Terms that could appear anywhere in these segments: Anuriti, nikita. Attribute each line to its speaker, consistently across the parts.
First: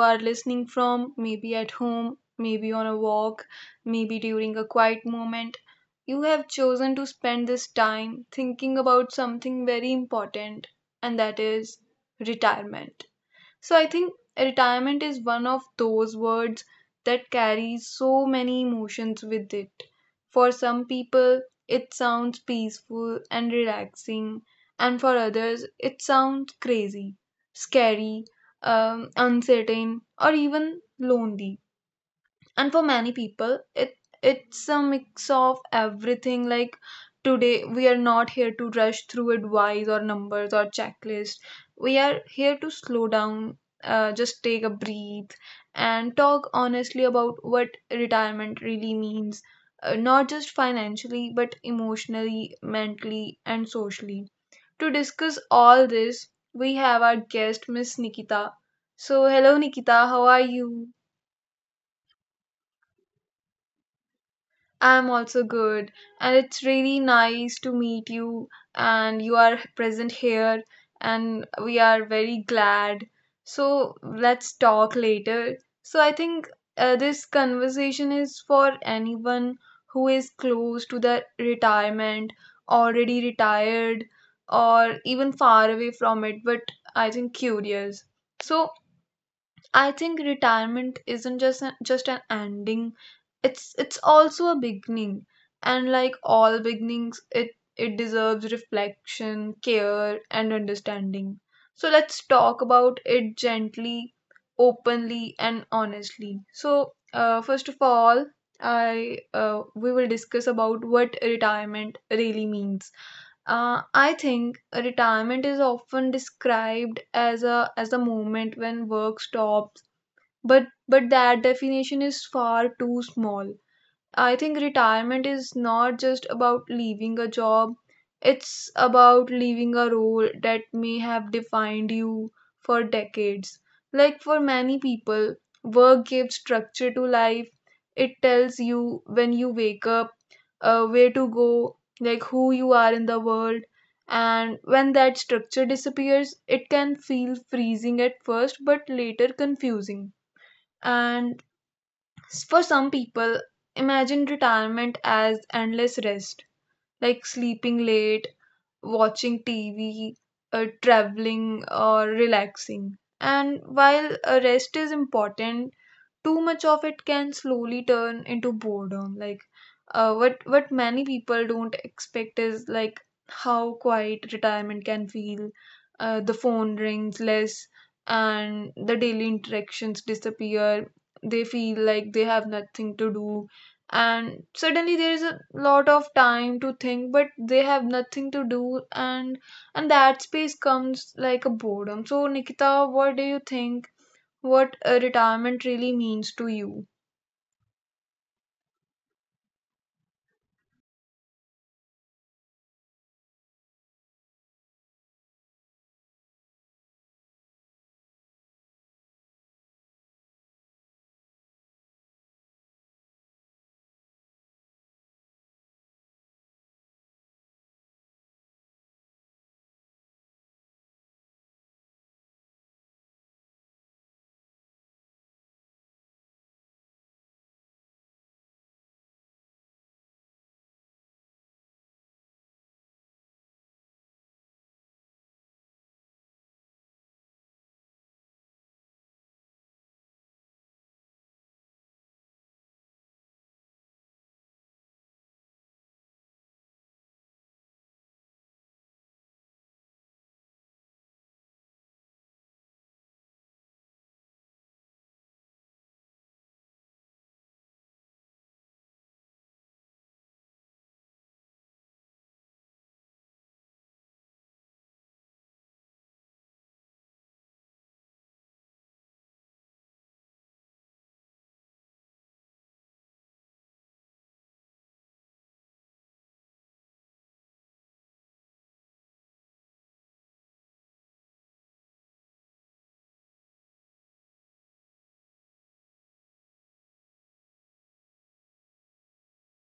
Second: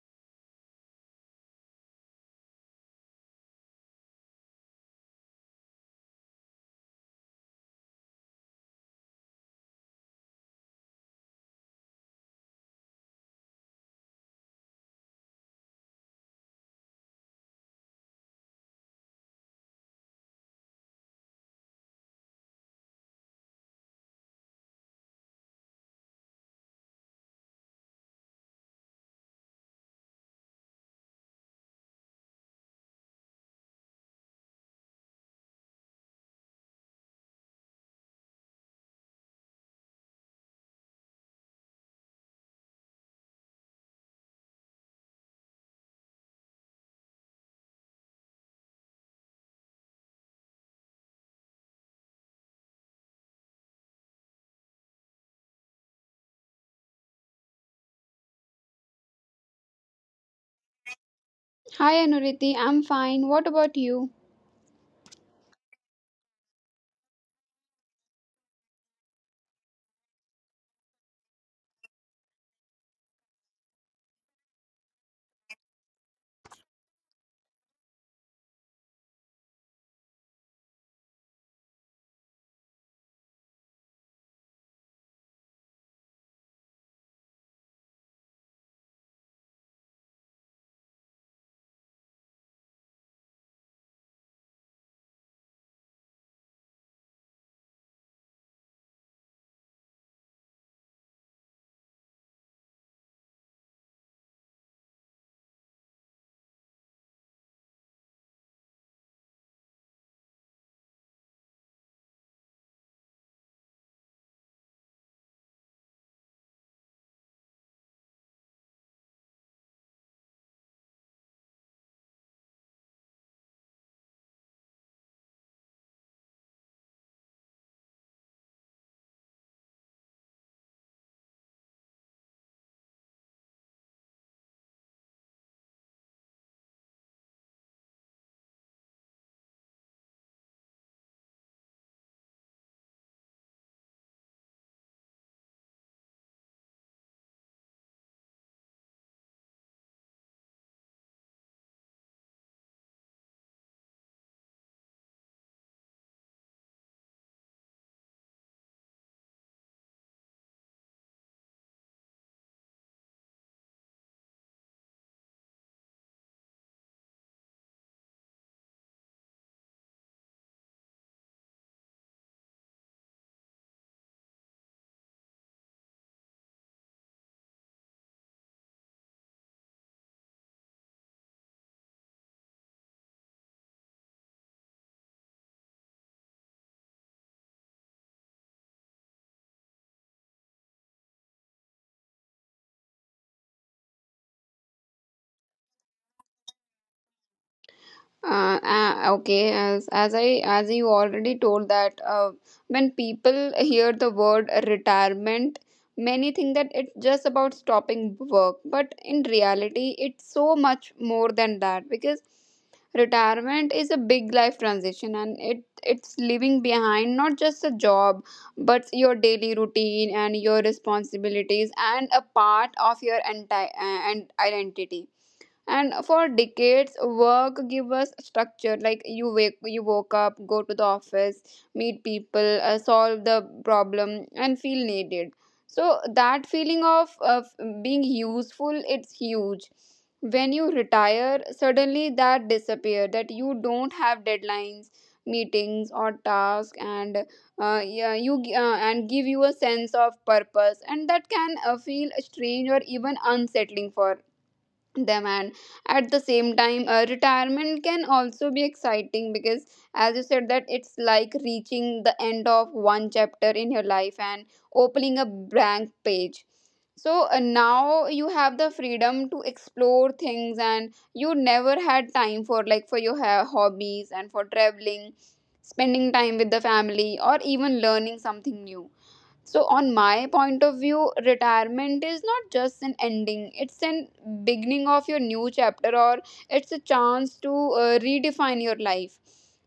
Speaker 1: are listening from, maybe at home, maybe on a walk, maybe during a quiet moment, you have chosen to spend this time thinking about something very important, and that is retirement. So I think retirement is one of those words that carries so many emotions with it. For some people, it sounds peaceful and relaxing, and for others, it sounds crazy, scary, uncertain, or even lonely. And for many people, it's a mix of everything. Like, today we are not here to rush through advice or numbers or checklist. We are here to slow down, just take a breathe and talk honestly about what retirement really means. Not just financially, but emotionally, mentally, and socially. To discuss all this, we have our guest Miss Nikita. So hello Nikita, how are you?
Speaker 2: Hi Anuriti, I'm fine. What about you?
Speaker 1: I'm also good, and it's really nice to meet you. And you are present here, and we are very glad. So, let's talk later. So, I think this conversation is for anyone who is close to their retirement, already retired, or even far away from it, but I think curious. So, I think retirement isn't just an ending. It's also a beginning, and like all beginnings, it deserves reflection, care, and understanding. So let's talk about it gently, openly, and honestly. So first of all, I we will discuss about what retirement really means. I think retirement is often described as a moment when work stops, but that definition is far too small. I think retirement is not just about leaving a job, it's about leaving a role that may have defined you for decades. Like for many people, work gives structure to life. It tells you when you wake up, where to go, like who you are in the world. And when that structure disappears, it can feel freezing at first, but later confusing. And for some people, imagine retirement as endless rest, like sleeping late, watching TV, traveling, or relaxing. And while rest is important, too much of it can slowly turn into boredom. Like, what many people don't expect is like how quiet retirement can feel. The phone rings less, and the daily interactions disappear. They feel like they have nothing to do, and suddenly there is a lot of time to think, but they have nothing to do. And that space comes like a boredom. So Nikita, what do you think, what retirement really means to you?
Speaker 2: Okay, as you already told that when people hear the word retirement, many think that it's just about stopping work, but in reality, it's so much more than that because retirement is a big life transition and it's leaving behind not just a job but your daily routine and your responsibilities and a part of your entire and identity. And for decades work give us structure, like you woke up, go to the office, meet people, solve the problem and feel needed. So that feeling of being useful, it's huge. When you retire suddenly that disappear, that you don't have deadlines, meetings or tasks, and yeah, and give you a sense of purpose, and that can feel strange or even unsettling for them. And at the same time, retirement can also be exciting because, as you said, that it's like reaching the end of one chapter in your life and opening a blank page. So now you have the freedom to explore things and you never had time for, like for your hobbies and for traveling, spending time with the family or even learning something new. So, on my point of view, retirement is not just an ending, it's an beginning of your new chapter, or it's a chance to redefine your life,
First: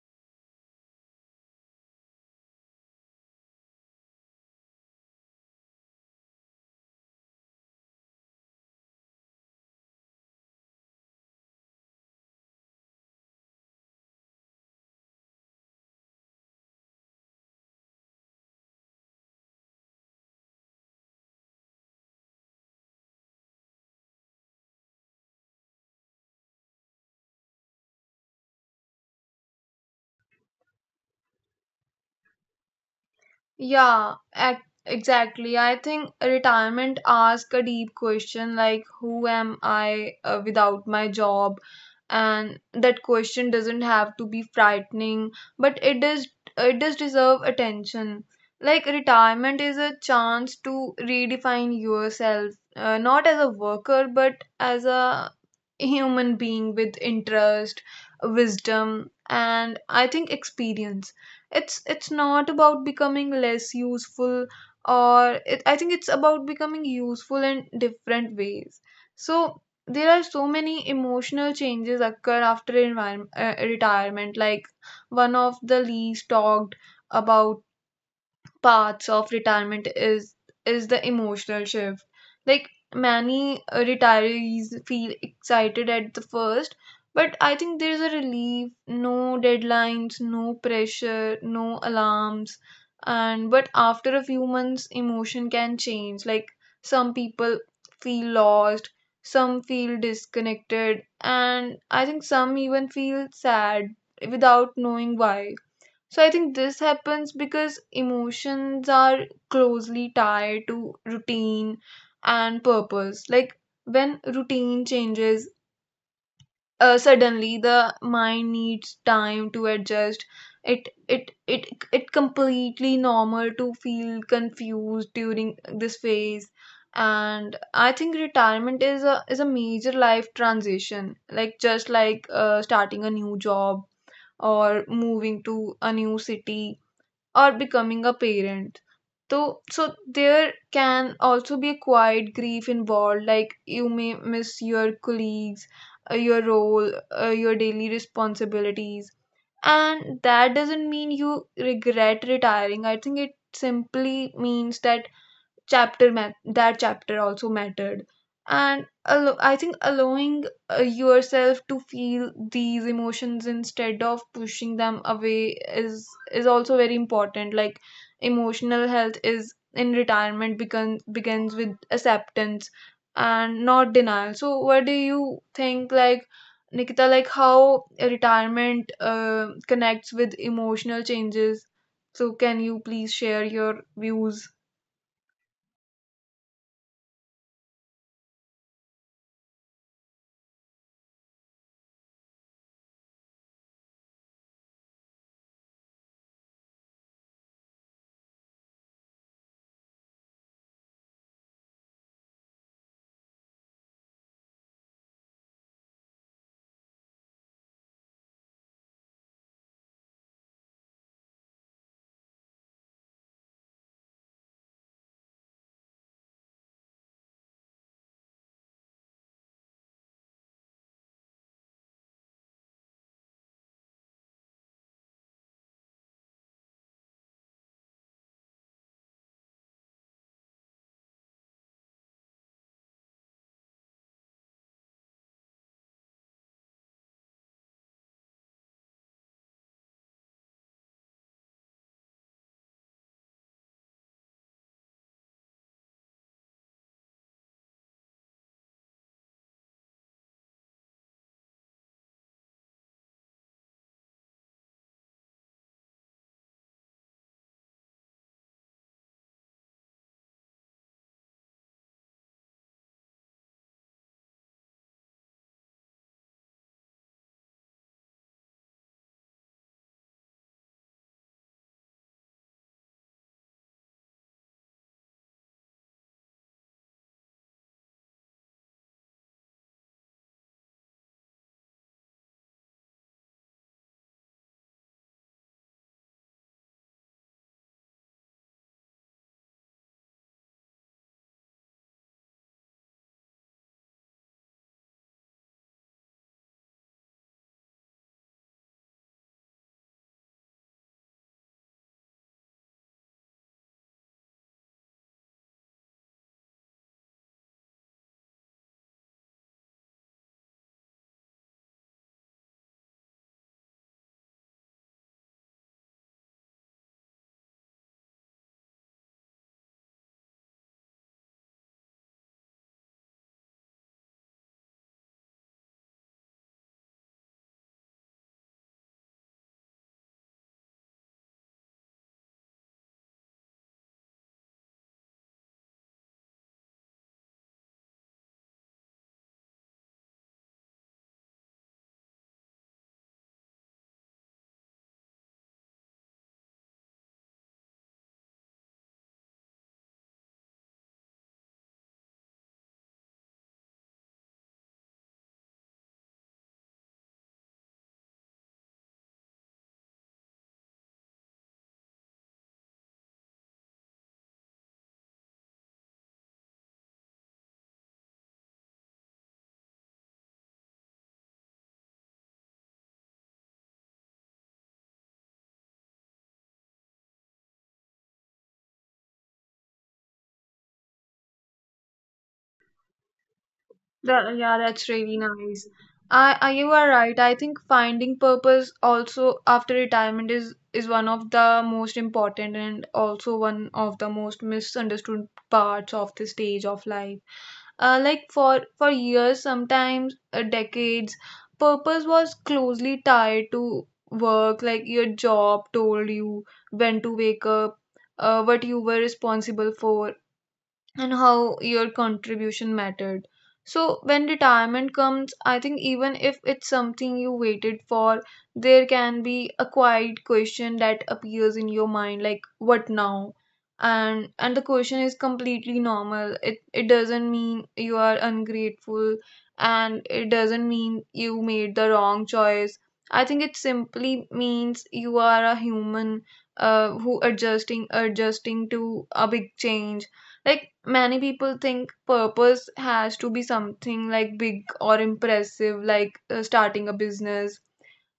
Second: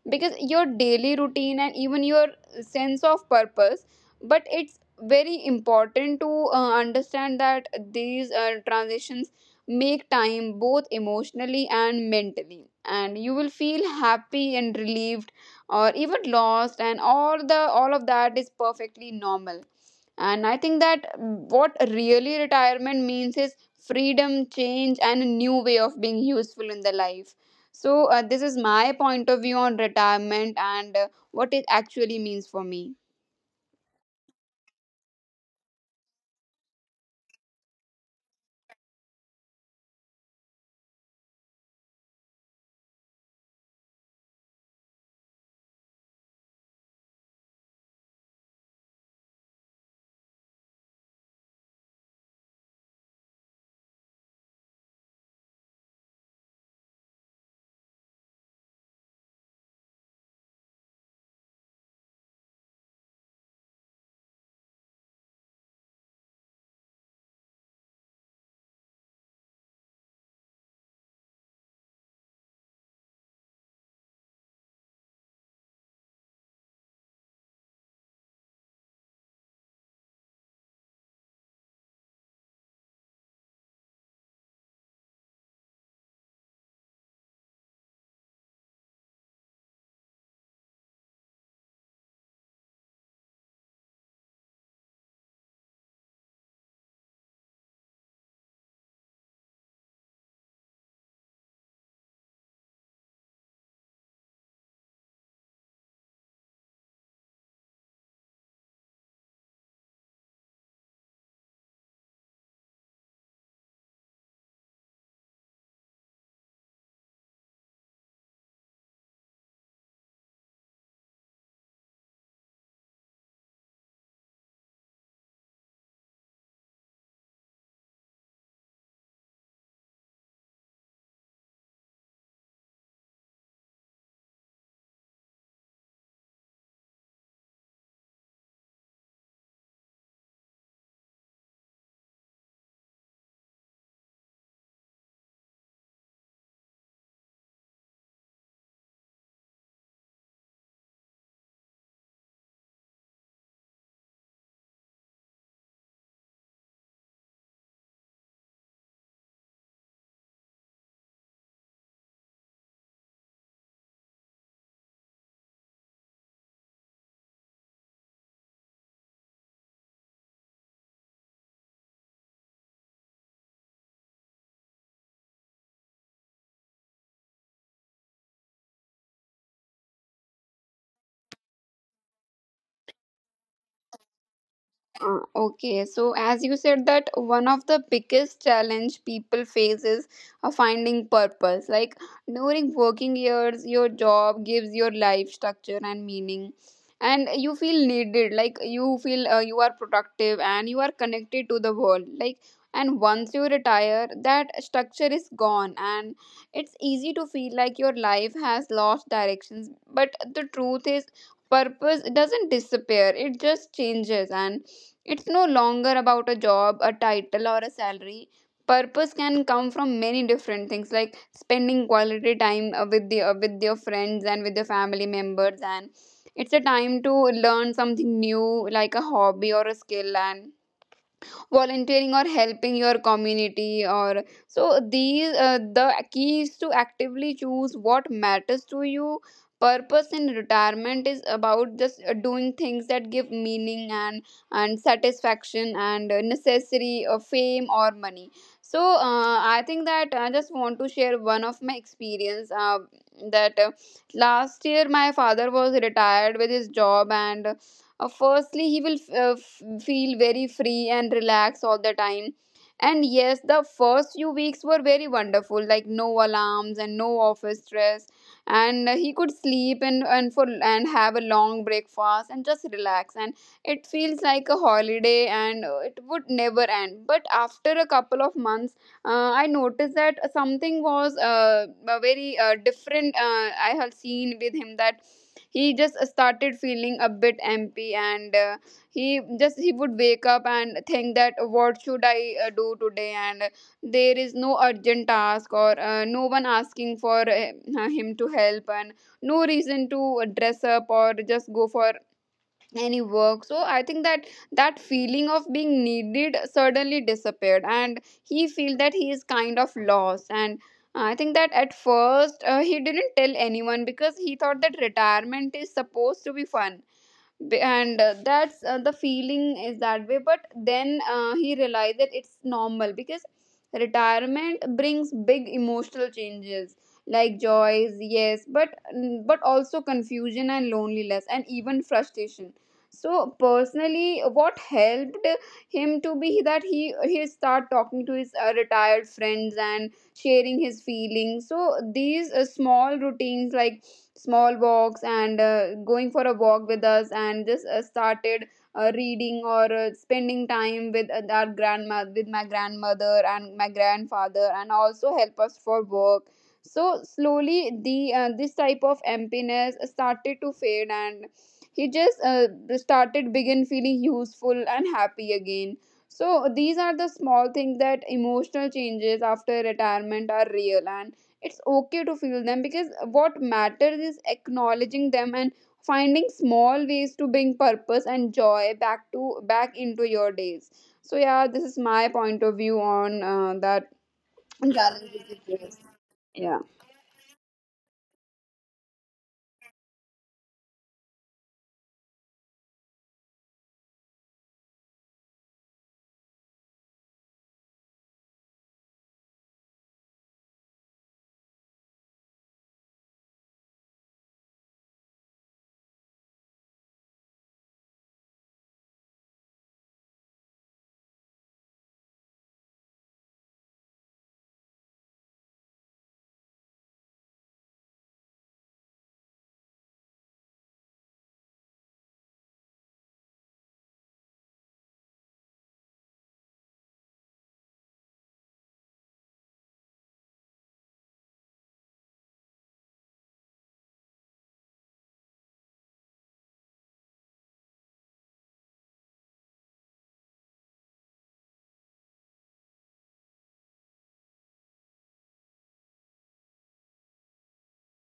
Speaker 2: because your daily routine and even your sense of purpose. But it's very important to understand that these transitions make time both emotionally and mentally, and you will feel happy and relieved or even lost, and all of that is perfectly normal. And I think that what really retirement means is freedom, change, and a new way of being useful in the life. So, this is my point of view on retirement and what it actually means for me.
Speaker 1: Yeah, exactly. I think retirement asks a deep question like, who am I without my job? And that question doesn't have to be frightening, but it does deserve attention. Like, retirement is a chance to redefine yourself, not as a worker, but as a human being with interest, wisdom, and I think experience. It's not about becoming less useful, or I think it's about becoming useful in different ways. So there are so many emotional changes occur after retirement. Like one of the least talked about parts of retirement is the emotional shift. Like many retirees feel excited at the first, but I think there's a relief, no deadlines, no pressure, no alarms. And but after a few months, emotion can change. Like some people feel lost, some feel disconnected, and I think some even feel sad without knowing why. So I think this happens because emotions are closely tied to routine and purpose. Like when routine changes, suddenly the mind needs time to adjust. It it it it completely normal to feel confused during this phase. And I think retirement is a major life transition, like just like starting a new job or moving to a new city or becoming a parent. So, so there can also be a quiet grief involved, like you may miss your colleagues, your role, your daily responsibilities. And that doesn't mean you regret retiring. I think it simply means that that chapter also mattered. And I think allowing yourself to feel these emotions instead of pushing them away is also very important. Like, emotional health is in retirement begins with acceptance and not denial. So what do you think, like Nikita, like how retirement connects with emotional changes? So can you please share your views?
Speaker 2: Okay, so as you said, that one of the biggest challenge people face is finding purpose. Like during working years, your job gives your life structure and meaning, and you feel needed. Like you feel you are productive and you are connected to the world. Like, and once you retire, that structure is gone, and it's easy to feel like your life has lost directions. But the truth is, purpose doesn't disappear; it just changes, and it's no longer about a job, a title, or a salary. Purpose can come from many different things, like spending quality time with your friends and with your family members, and it's a time to learn something new, like a hobby or a skill, and volunteering or helping your community. Or so these the key is to actively choose what matters to you. Purpose in retirement is about just doing things that give meaning and satisfaction, and necessary fame or money. So I think that I just want to share one of my experience, that last year my father was retired with his job. And firstly, he will feel very free and relaxed all the time. And yes, the first few weeks were very wonderful, like no alarms and no office stress, and he could sleep and for and have a long breakfast and just relax. And it feels like a holiday, and it would never end. But after a couple of months, I noticed that something was a very different. I have seen with him that he just started feeling a bit empty, and he would wake up and think that what should I do today, and there is no urgent task or no one asking for him to help, and no reason to dress up or just go for any work. So I think that that feeling of being needed suddenly disappeared, and he feel that he is kind of lost. And I think that at first he didn't tell anyone because he thought that retirement is supposed to be fun. B- and That's the feeling is that way, but then he realized that it's normal, because retirement brings big emotional changes, like joys, yes, but but also confusion and loneliness and even frustration. So personally what helped him to be that he start talking to his retired friends and sharing his feelings. So these small routines, like small walks and going for a walk with us and just started reading or spending time with our grandmother with my grandmother and my grandfather, and also help us for work. So slowly the this type of emptiness started to fade, and he just started begin feeling useful and happy again. So these are the small things, that emotional changes after retirement are real, and it's okay to feel them, because what matters is acknowledging them and finding small ways to bring purpose and joy back into your days. So yeah, this is my point of view on that
Speaker 1: That, yeah, that's really
Speaker 2: challenges you
Speaker 1: nice.
Speaker 2: face. Yeah
Speaker 1: You are right. I think finding purpose also after retirement is one of the most important and also one of the most misunderstood parts of the stage of life. Like for years, sometimes decades, purpose was closely tied to work. Like your job told you when to wake up, what you were responsible for, and how your contribution mattered. So, when retirement comes, I think even if it's something you waited for, there can be a quiet question that appears in your mind like, what now? And the question is completely normal. It doesn't mean you are ungrateful, and it doesn't mean you made the wrong choice. I think it simply means you are a human who adjusting to a big change. Like many people think purpose has to be something like big or impressive, like starting a business,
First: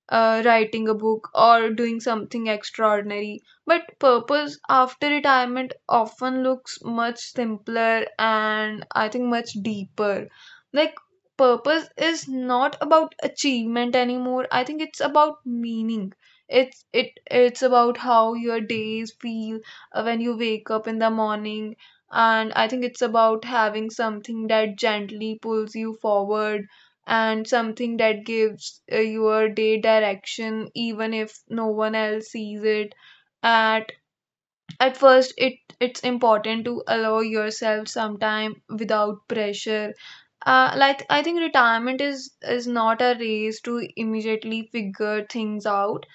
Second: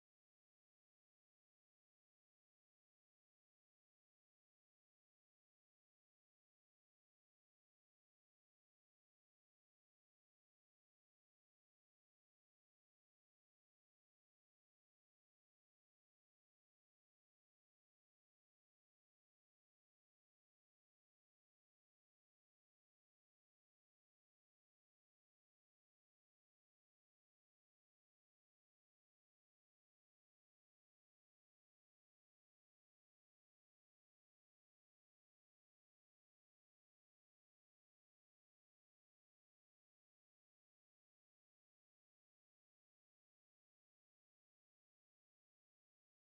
Speaker 1: writing a book or doing something extraordinary. But purpose after retirement often looks much simpler and I think much deeper. Like, purpose is not about achievement anymore, I think it's about meaning. It's about how your days feel when you wake up in the morning, and I think it's about having something that gently pulls you forward, and something that gives your day direction, even if no one else sees it. At at first it's important to allow yourself some time without pressure. Like, I think retirement is not a race to immediately figure things out.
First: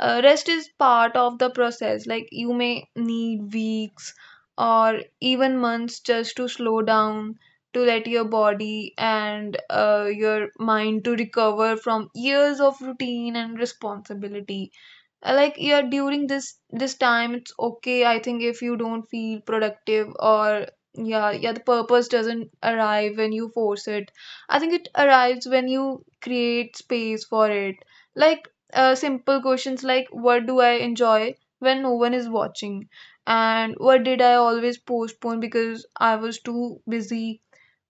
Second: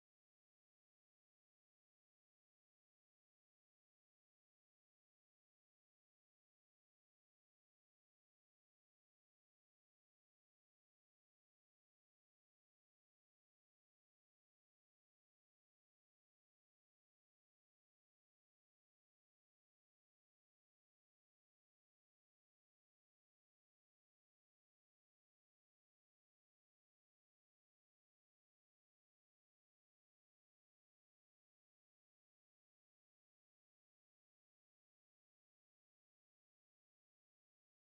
Speaker 1: Uh, rest is part of the process. Like you may need weeks or even months just to slow down, to let your body and your mind to recover from years of routine and responsibility. Like, yeah, during this time it's okay, I think if you don't feel productive or yeah, yeah, the purpose doesn't arrive when you force it. I think it arrives when you create space for it. Like, simple questions like, what do I enjoy when no one is watching, and what did I always postpone because I was too busy,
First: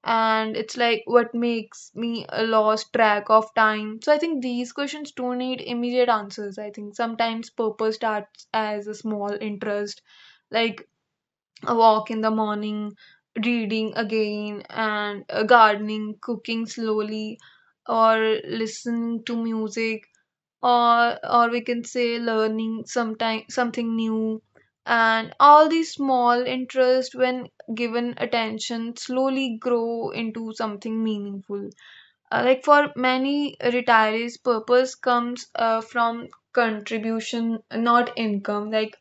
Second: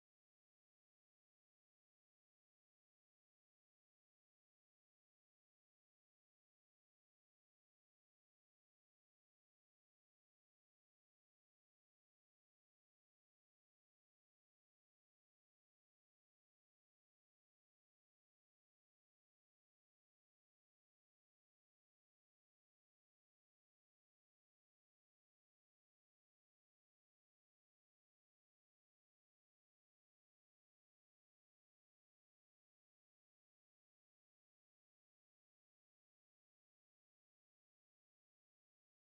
Speaker 1: and it's like what makes me a lost track of time. So I think these questions don't need immediate answers. I think sometimes purpose starts as a small interest, like a walk in the morning, reading again, and gardening, cooking slowly, or listening to music, or we can say learning sometime something new. And all these small interests, when given attention, slowly grow into something meaningful. Like for many retirees, purpose comes from contribution, not income. Like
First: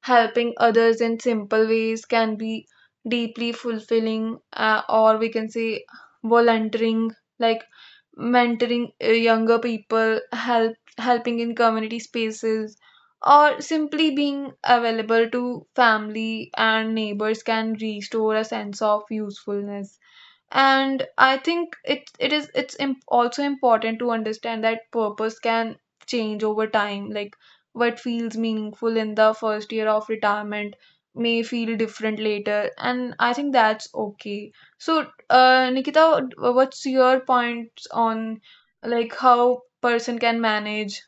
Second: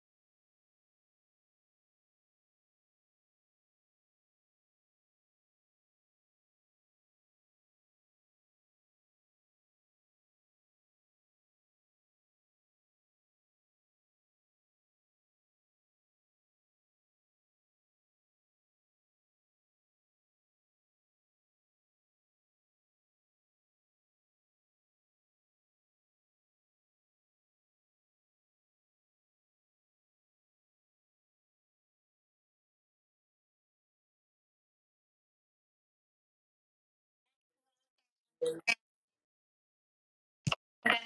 Speaker 1: helping others in simple ways can be deeply fulfilling, or we can say volunteering. Like mentoring younger people, helping in community spaces, or simply being available to family and neighbors can restore a sense of usefulness. And I think it it is it's imp- also important to understand that purpose can change over time. Like what feels meaningful in the first year of retirement may feel different later, and I think that's okay. So Nikita, what's your point on like how person can manage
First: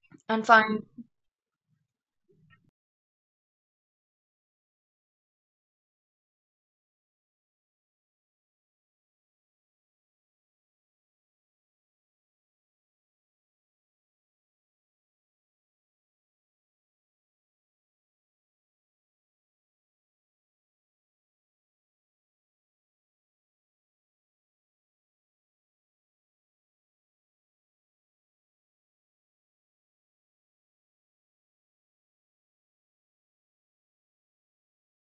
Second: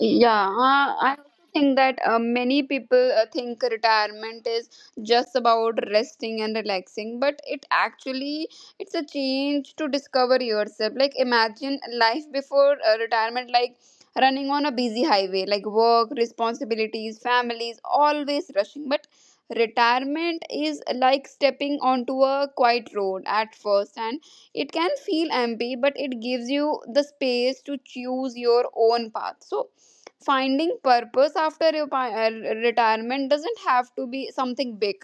Speaker 2: Yeah,
Speaker 1: and find?
Speaker 2: I also think that many people think retirement is just about resting and relaxing, but it actually it's a change to discover yourself. Like imagine life before retirement, like running on a busy highway, like work, responsibilities, families, always rushing. But retirement is like stepping onto a quiet road at first, and it can feel empty, but it gives you the space to choose your own path. So finding purpose after retirement doesn't have to be something big,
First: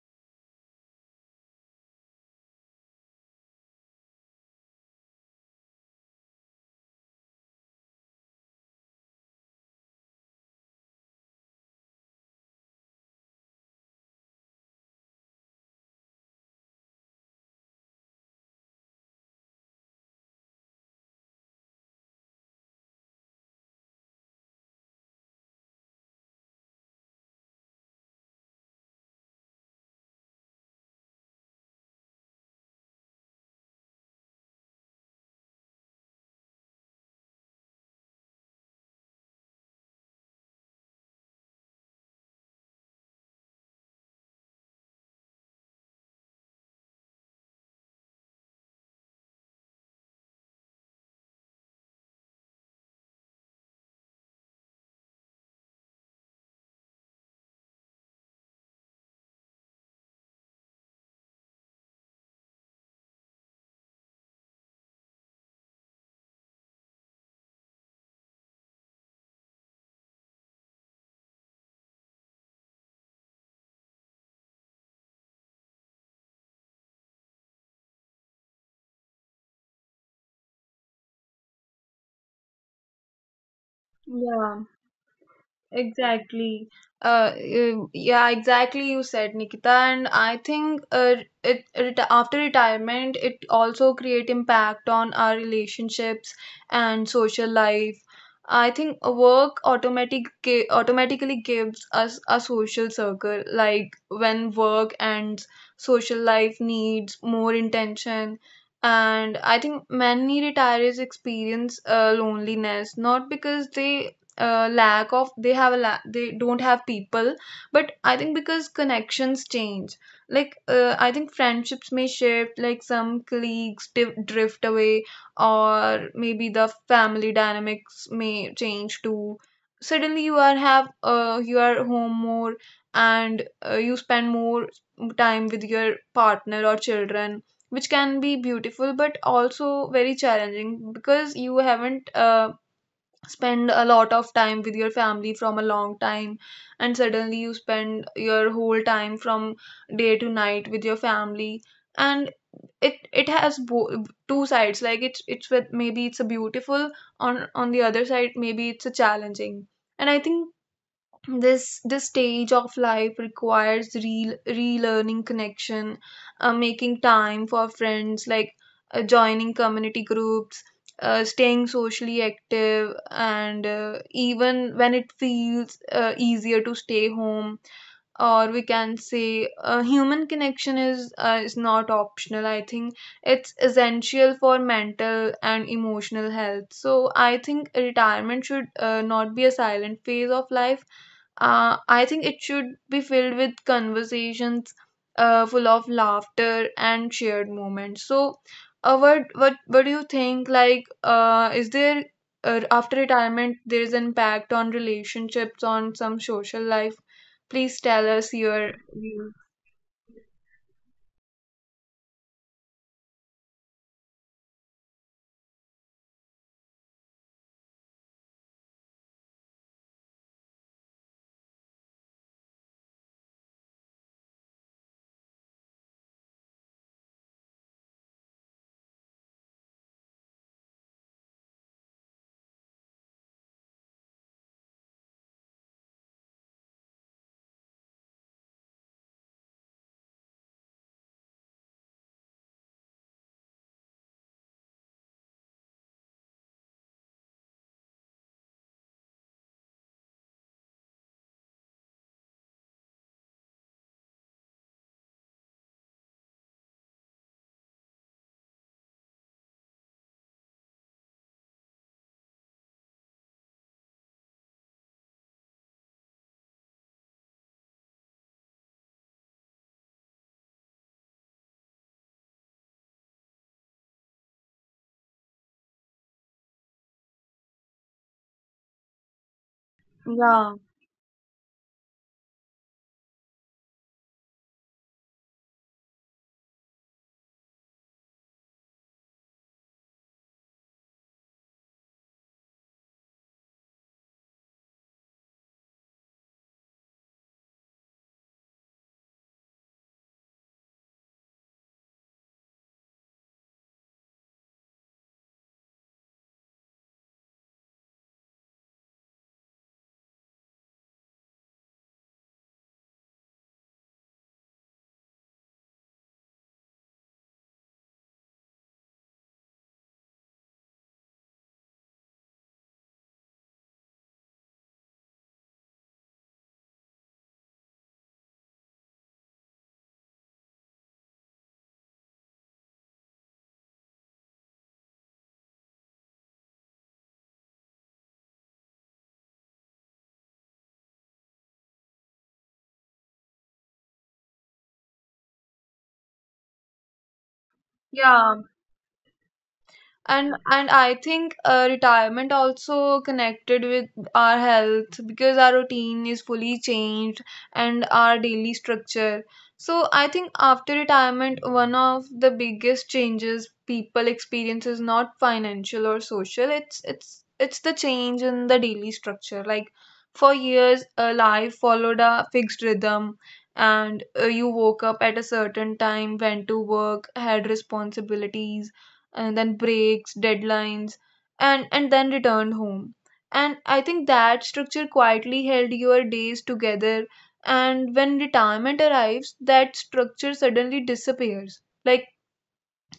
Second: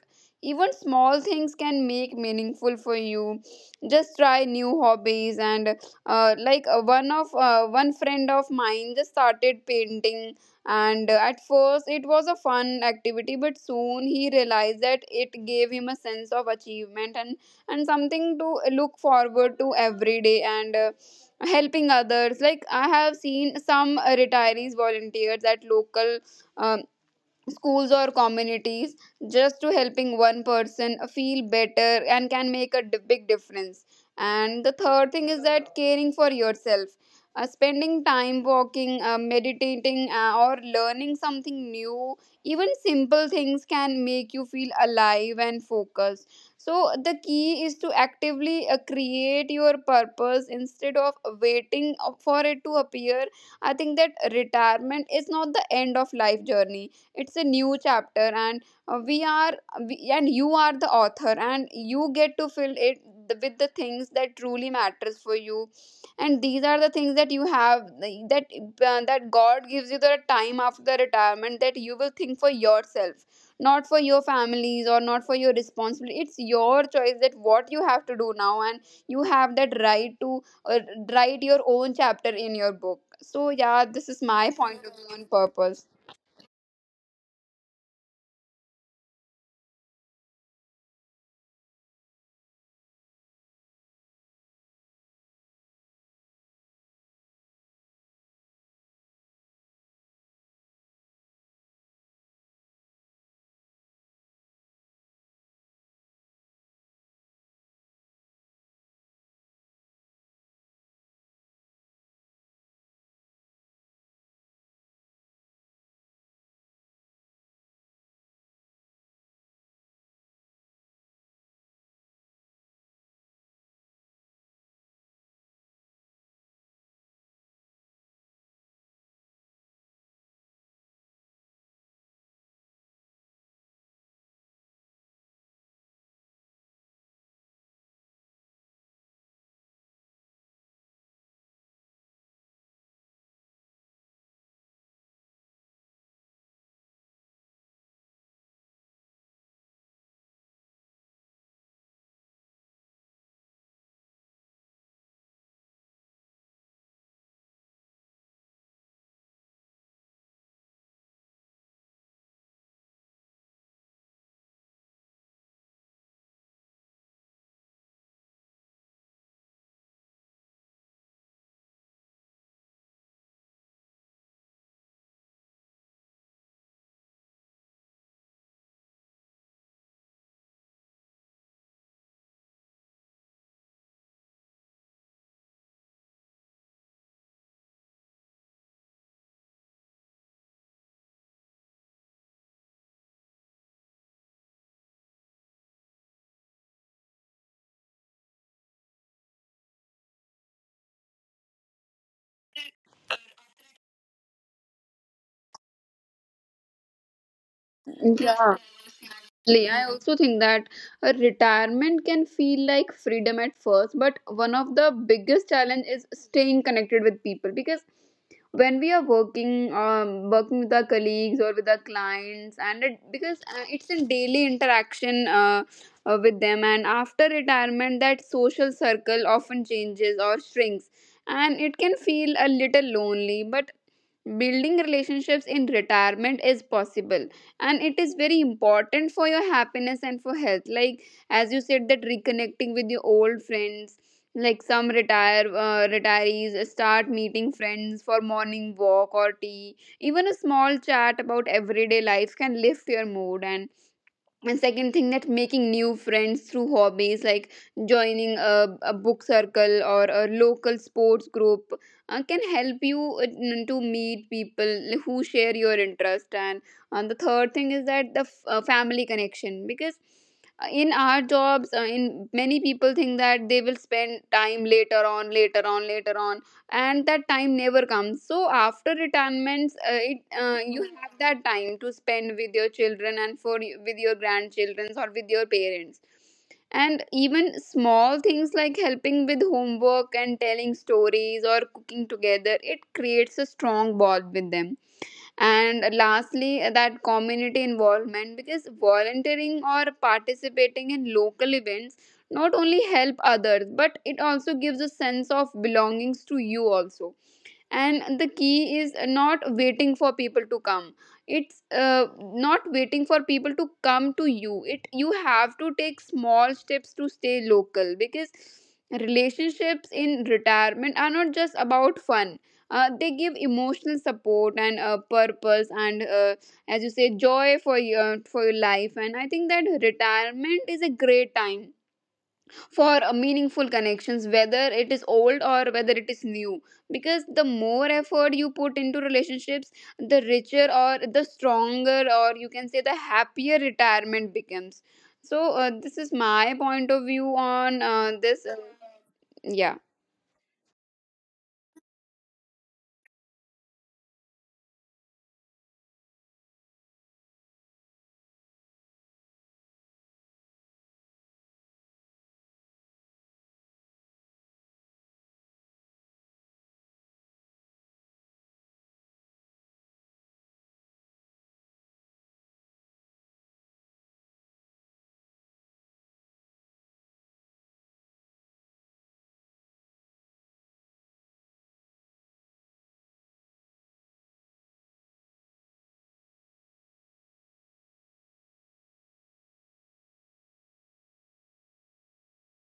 Speaker 2: even small things can make meaningful for you. Just try new hobbies, and one friend of mine just started painting, and at first it was a fun activity, but soon he realized that it gave him a sense of achievement and something to look forward to every day. And helping others, like I have seen some retirees volunteers at local um, schools or communities, just to helping one person feel better and can make a big difference. And the third thing is that caring for yourself, spending time walking, meditating, or learning something new. Even simple things can make you feel alive and focused. So the key is to actively create your purpose instead of waiting for it to appear. I think that retirement is not the end of life journey, it's a new chapter, and uh, we are you are the author and you get to fill it with the things that truly matters for you. And these are the things that you have that that god gives you the time after the retirement, that you will think for yourself, not for your families or not for your responsibility. It's your choice that what you have to do now, and you have that right to write your own chapter in your book. So yeah, this is my
Speaker 1: Yeah,
Speaker 2: point of view on purpose.
Speaker 1: exactly. Yeah, exactly. You said, Nikita, and I think it after retirement, it also create impact on our relationships and social life. I think work automatic automatically gives us a social circle. Like when work ends, social life needs more intention. And I think many retirees experience loneliness not because they lack of they have a la- they don't have people but I think because connections change. Like I think friendships may shift, like some colleagues drift away, or maybe the family dynamics may change too. Suddenly you are have you are home more, and you spend more time with your partner or children, which can be beautiful but also very challenging because you haven't spend a lot of time with your family from a long time, and suddenly you spend your whole time from day to night with your family. And it has two sides. Like it's with, maybe it's a beautiful, on the other side maybe it's a challenging. And I think this stage of life requires relearning connection, making time for friends, like joining community groups, staying socially active, and even when it feels easier to stay home, or we can say, human connection is not optional. I think it's essential for mental and emotional health. So I think retirement should not be a silent phase of life. I think it should be filled with conversations, full of laughter and shared moments. So, what do you think? Like, is there, after retirement there is impact on relationships, on some social life? Please tell us
Speaker 2: Yeah,
Speaker 1: your views.
Speaker 2: absolutely. I also think that a retirement can feel like freedom at first, but one of the biggest challenge is staying connected with people, because when we are working, working with our colleagues or with our clients, and it, because it's in daily interaction with them, and after retirement that social circle often changes or shrinks, and it can feel a little lonely. But building relationships in retirement is possible, and it is very important for your happiness and for health. Like, as you said, that reconnecting with your old friends, like some retirees start meeting friends for morning walk or tea, even a small chat about everyday life can lift your mood. And second thing that making new friends through hobbies, like joining a book circle or a local sports group, can help you to meet people who share your interest. And the third thing is that the family connection, because in our jobs in many people think that they will spend time later on, and that time never comes. So after retirements
Speaker 1: Yeah,
Speaker 2: you have that time to spend with your children and for with your grandchildren or with your parents. And even small things like helping with homework and telling stories or cooking together, it creates a strong bond with them. And lastly, that community involvement, because volunteering or participating in local events not only help others but it also gives a sense of belongings to you also. And the key is not waiting for people to come, it's not waiting for people to come to you. It you have to take small steps to stay local, because Relationships in retirement are not just about fun. They give emotional support and purpose, and as you say, joy for your life. And I think that retirement is a great time for a meaningful connections, whether it is old or whether it is new, because the more effort you put into relationships, the richer or the stronger, or you can say the happier retirement becomes. So this is my point of view on
Speaker 1: yeah.
Speaker 2: this Yeah.
Speaker 1: And I think retirement also connected with our health, because our routine is fully changed and our daily structure. So I think after retirement, one of the biggest changes people experience is not financial or social. It's the change in the daily structure. Like for years, life followed a fixed rhythm. And you woke up at a certain time, went to work, had responsibilities and then breaks, deadlines, and then returned home. And I think that structure quietly held your days together. And when retirement arrives, that structure suddenly disappears. Like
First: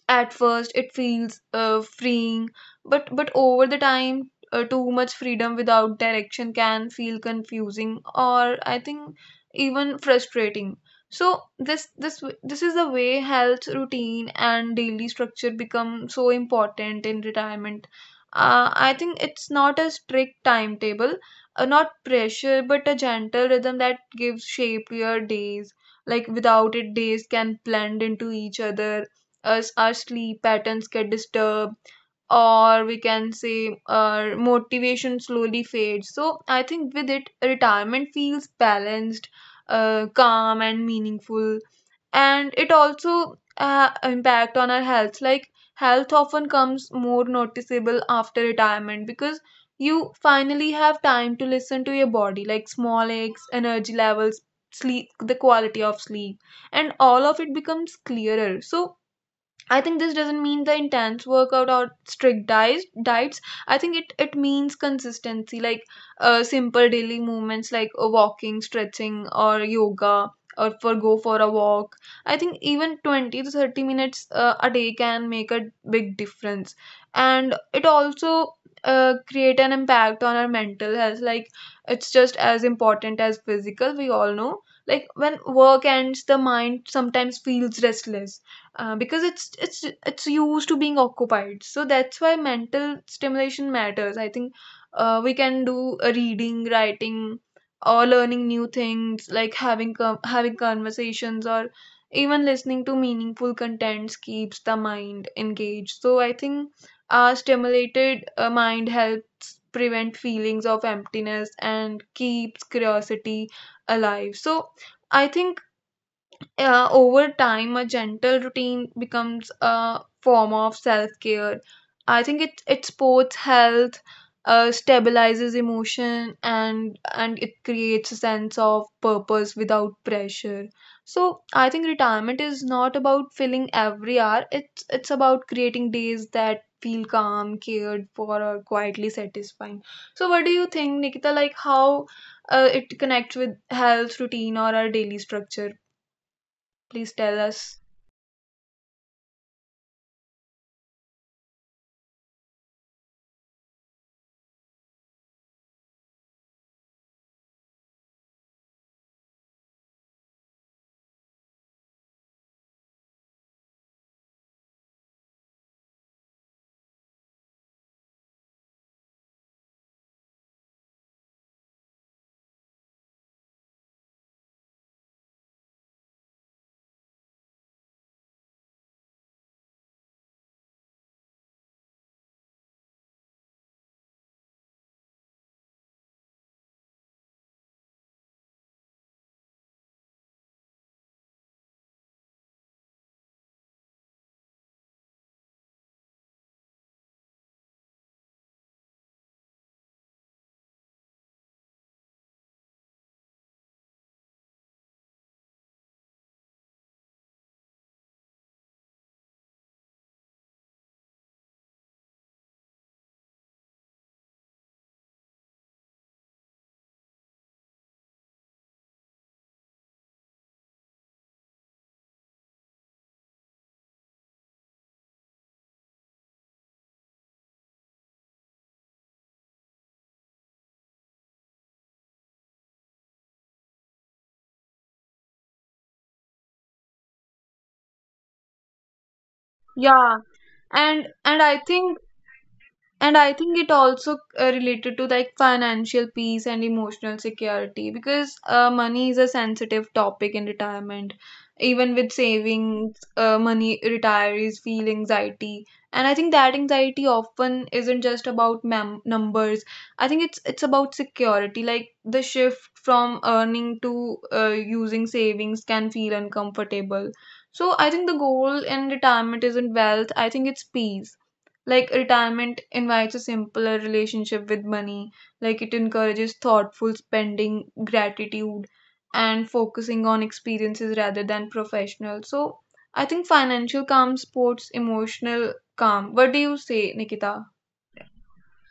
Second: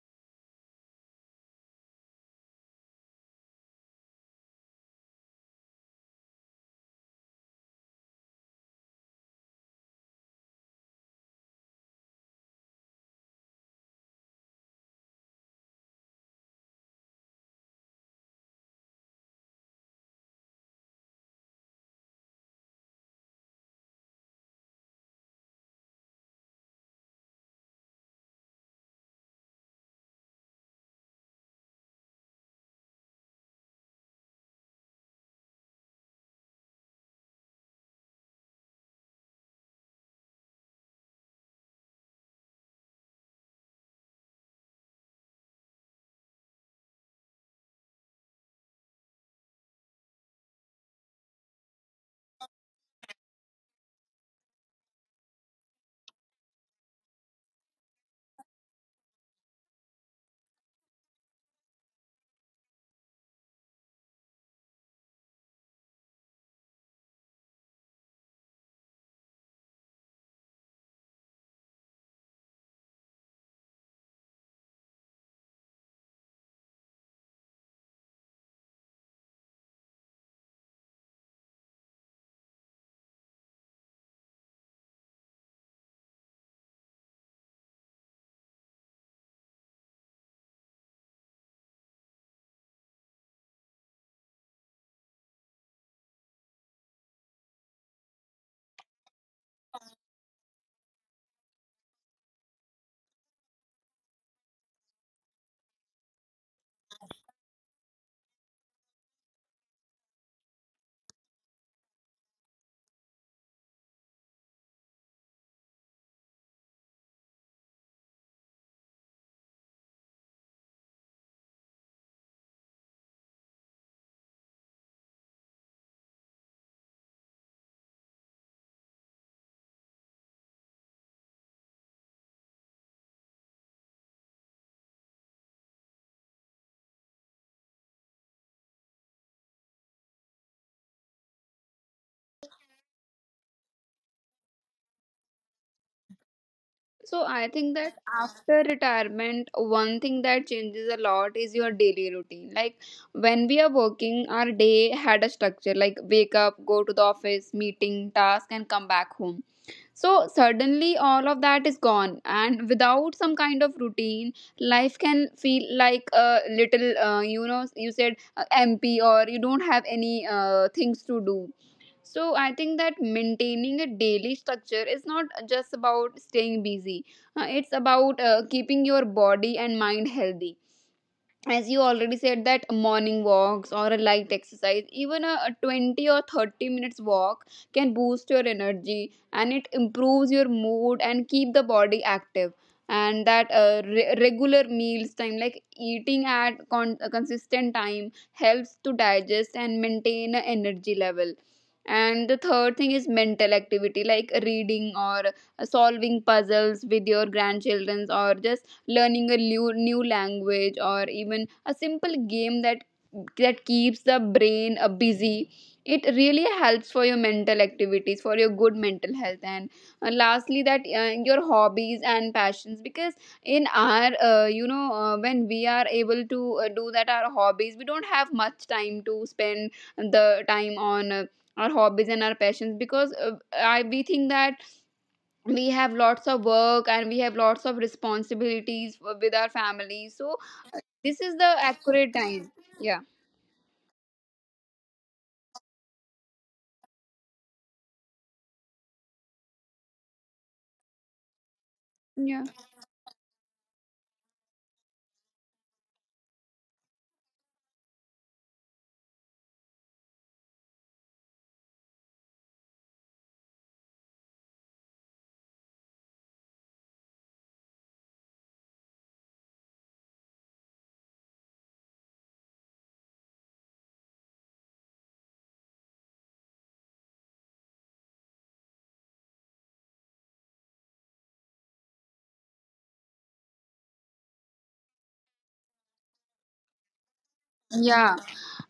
Speaker 1: at first it feels freeing, but over the time too much freedom without direction can feel confusing or, I think, even frustrating. So this is the way health routine and daily structure become so important in retirement. I think it's not a strict timetable, not pressure, but a gentle rhythm that gives shape to your days. Like without it, days can blend into each other, us our sleep patterns get disturbed, or we can say our motivation slowly fades. So I think with it retirement feels balanced, calm and meaningful. And it also impact on our health. Like health often comes more noticeable after retirement because you finally have time to listen to your body, like small aches, energy levels, sleep, the quality of sleep, and all of it becomes clearer. So I think this doesn't mean the intense workout or strict diets. Diets. I think it means consistency, like simple daily movements like walking, stretching, or yoga, or for go for a walk. I think even 20 to 30 minutes a day can make a big difference, and it also create an impact on our mental health. Like it's just as important as physical. We all know. Like when work ends, the mind sometimes feels restless because it's used to being occupied. So that's why mental stimulation matters. I think we can do a reading, writing, or learning new things, like having conversations, or even listening to meaningful contents keeps the mind engaged. So I think our stimulated mind helps prevent feelings of emptiness and keeps curiosity alive. So I think over time, a gentle routine becomes a form of self care. I think it supports health, stabilizes emotion, and it creates a sense of purpose without pressure. So I think retirement is not about filling every hour. It's about creating days that feel calm, cared for, or quietly satisfying. So what do you think, Nikita? Like how it connects with health routine or our daily structure? Please
Speaker 2: So
Speaker 1: tell
Speaker 2: I think
Speaker 1: us.
Speaker 2: that after retirement, one thing that changes a lot is your daily routine. Like, when we are working, our day had a structure, like wake up, go to the office, meeting, task, and come back home. So suddenly all of that is gone, and without some kind of routine, life can feel like a little, you know, you said MP, or you don't have any things to do. So I think that maintaining a daily structure is not just about staying busy. It's about keeping your body and mind healthy. As you already said, that morning walks or a light exercise, even a 20 or 30 minutes walk, can boost your energy, and it improves your mood and keep the body active. And that regular meals time, like eating at a consistent time, helps to digest and maintain a energy level. And the third thing is mental activity, like reading or solving puzzles with your grandchildren, or just learning a new language, or even a simple game, that keeps the brain busy. It really helps for your mental activities, for your good mental health. And lastly, that your hobbies and passions, because in our you know, when we are able to do that, our hobbies, we don't have much time to spend the time on our hobbies and our passions, because we think that we have lots of work and we have lots of responsibilities with our families.
Speaker 1: Yeah,
Speaker 2: So
Speaker 1: and
Speaker 2: this is
Speaker 1: and
Speaker 2: the
Speaker 1: I think
Speaker 2: accurate time. Yeah.
Speaker 1: and I think it also related to like financial peace and emotional security, because money is a sensitive topic in retirement. Even with
Speaker 2: Yeah.
Speaker 1: savings, money retirees feel anxiety, and I think that anxiety often isn't just about numbers. I think it's about security. Like the shift from earning to using savings can feel uncomfortable. So I think the goal in retirement isn't wealth. I think it's peace, like retirement invites a simpler relationship with money, like it encourages thoughtful spending, gratitude, and focusing on experiences rather than professional. So I think financial calm supports emotional calm. What do you say, Nikita?
Speaker 2: Yeah,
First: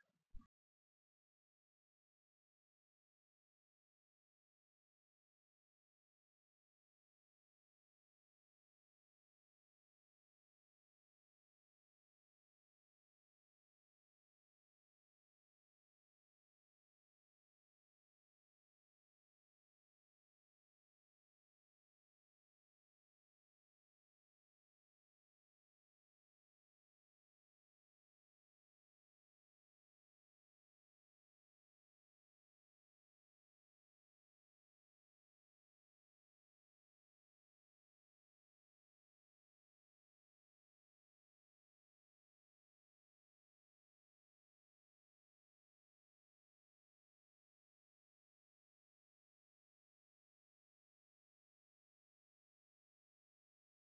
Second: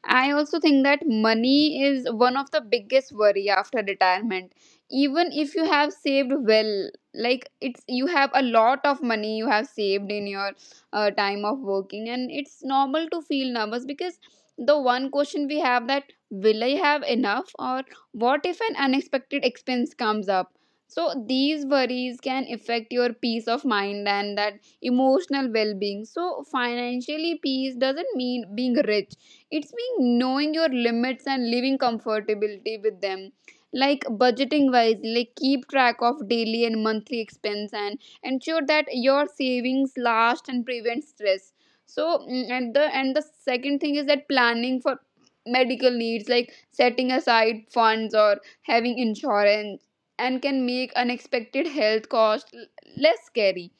Speaker 2: I also think that money is one of the biggest worry after retirement. Even if you have saved well, like, it's you have a lot of money you have saved in your time of working, and it's normal to feel nervous, because the one question we have, that will I have enough, or what if an unexpected expense comes up. So these worries can affect your peace of mind and that emotional well-being. So financially peace doesn't mean being rich, it's being knowing your limits and living comfortability with them. Like, budgeting wisely, like keep track of daily and monthly expense, and ensure that your savings last and prevent stress. So, and the second thing is that planning for medical needs, like setting aside funds or having insurance, and can make unexpected health costs less scary.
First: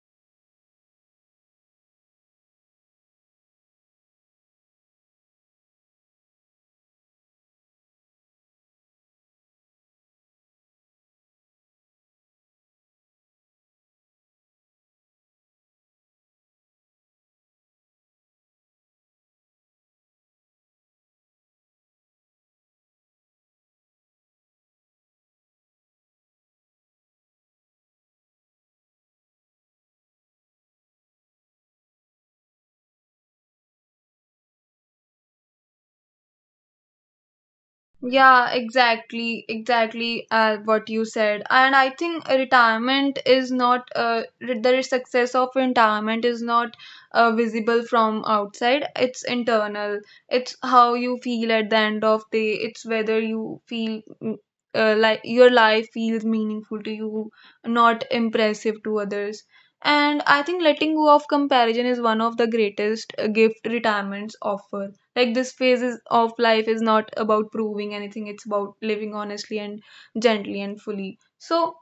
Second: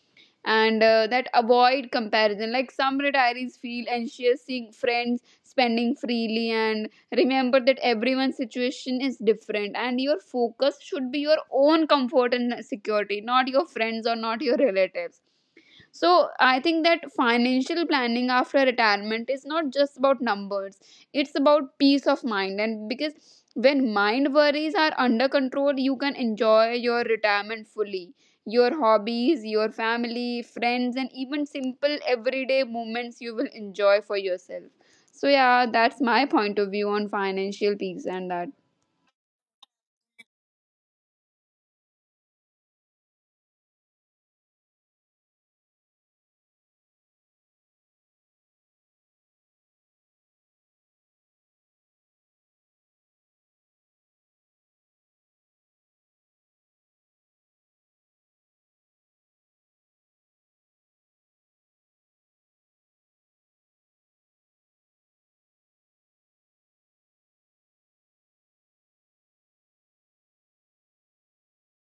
Speaker 2: And that, avoid comparison. Like, some retirees feel anxious seeing friends spending freely, and remember that everyone's situation is different, and your focus should be your own comfort and security, not your friends or not your relatives. So I think that financial planning after retirement is not just about numbers. It's about peace of mind. And because when mind worries are under control, you can enjoy your retirement fully. Your hobbies, your family, friends, and even simple everyday moments you will enjoy for yourself. So yeah, that's my point of view on financial peace and
Speaker 1: Yeah,
Speaker 2: that.
Speaker 1: exactly, exactly, what you said. And I think retirement is not, the success of retirement is not visible from outside. It's internal. It's how you feel at the end of day. It's whether you feel mm, like your life feels meaningful to you, not impressive to others. And I think letting go of comparison is one of the greatest gift retirements offer. Like this phase is, of life, is not about proving anything. It's about living honestly and gently and fully. So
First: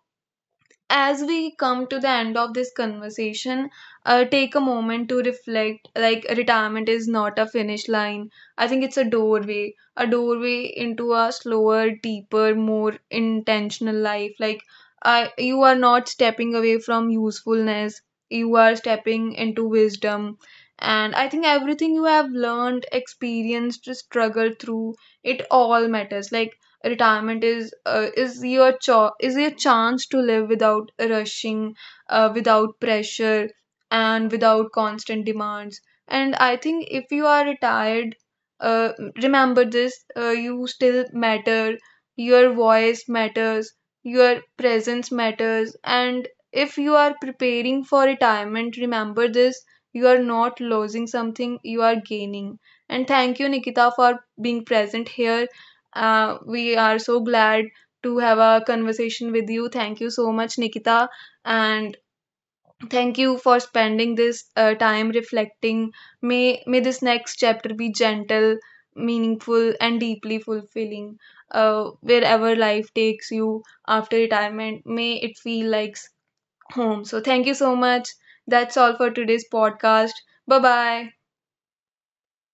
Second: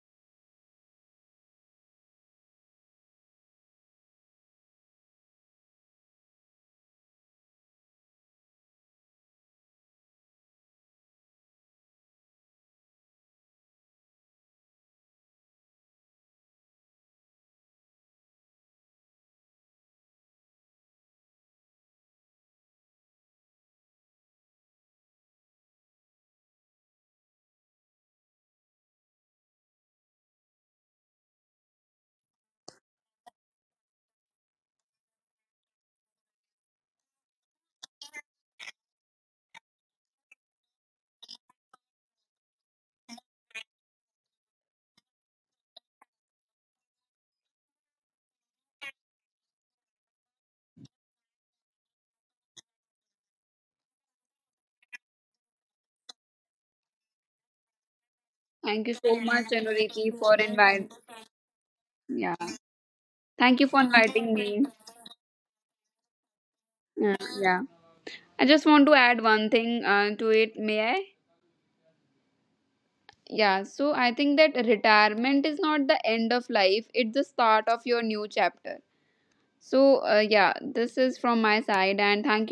Speaker 1: as we come to the end of this conversation, take a moment to reflect. Like, retirement is not a finish line. I think it's a doorway into a slower, deeper, more intentional life. Like, I, you are not stepping away from usefulness, you are stepping into wisdom. And I think everything you have learned, experienced, struggled through, it all matters. Like, retirement is your is your chance to live without rushing, without pressure, and without constant demands. And I think if you are retired, uh, remember this, you still matter, your voice matters, your presence matters. And if you are preparing for retirement, remember this: you are not losing something, you are gaining. And thank you, Nikita, for being present here. We are so glad to have a
Speaker 2: Thank you so
Speaker 1: conversation
Speaker 2: much,
Speaker 1: with you. Thank
Speaker 2: Anuriti,
Speaker 1: you so
Speaker 2: for
Speaker 1: much,
Speaker 2: inviting.
Speaker 1: Nikita, and
Speaker 2: Yeah,
Speaker 1: thank you
Speaker 2: thank
Speaker 1: for
Speaker 2: you for
Speaker 1: spending
Speaker 2: inviting
Speaker 1: this
Speaker 2: me.
Speaker 1: time reflecting. May this
Speaker 2: Yeah,
Speaker 1: next
Speaker 2: yeah.
Speaker 1: chapter be
Speaker 2: I
Speaker 1: gentle,
Speaker 2: just want to add one
Speaker 1: meaningful,
Speaker 2: thing
Speaker 1: and
Speaker 2: to
Speaker 1: deeply
Speaker 2: it, may I?
Speaker 1: fulfilling. Wherever life takes you
Speaker 2: Yeah. So I
Speaker 1: after
Speaker 2: think that
Speaker 1: retirement, may it
Speaker 2: retirement is
Speaker 1: feel
Speaker 2: not
Speaker 1: like
Speaker 2: the end of life,
Speaker 1: home.
Speaker 2: it's
Speaker 1: So
Speaker 2: the
Speaker 1: thank you
Speaker 2: start
Speaker 1: so
Speaker 2: of your
Speaker 1: much.
Speaker 2: new
Speaker 1: That's
Speaker 2: chapter.
Speaker 1: all for today's
Speaker 2: So,
Speaker 1: podcast.
Speaker 2: yeah,
Speaker 1: Bye
Speaker 2: this
Speaker 1: bye.
Speaker 2: is from my side, and thank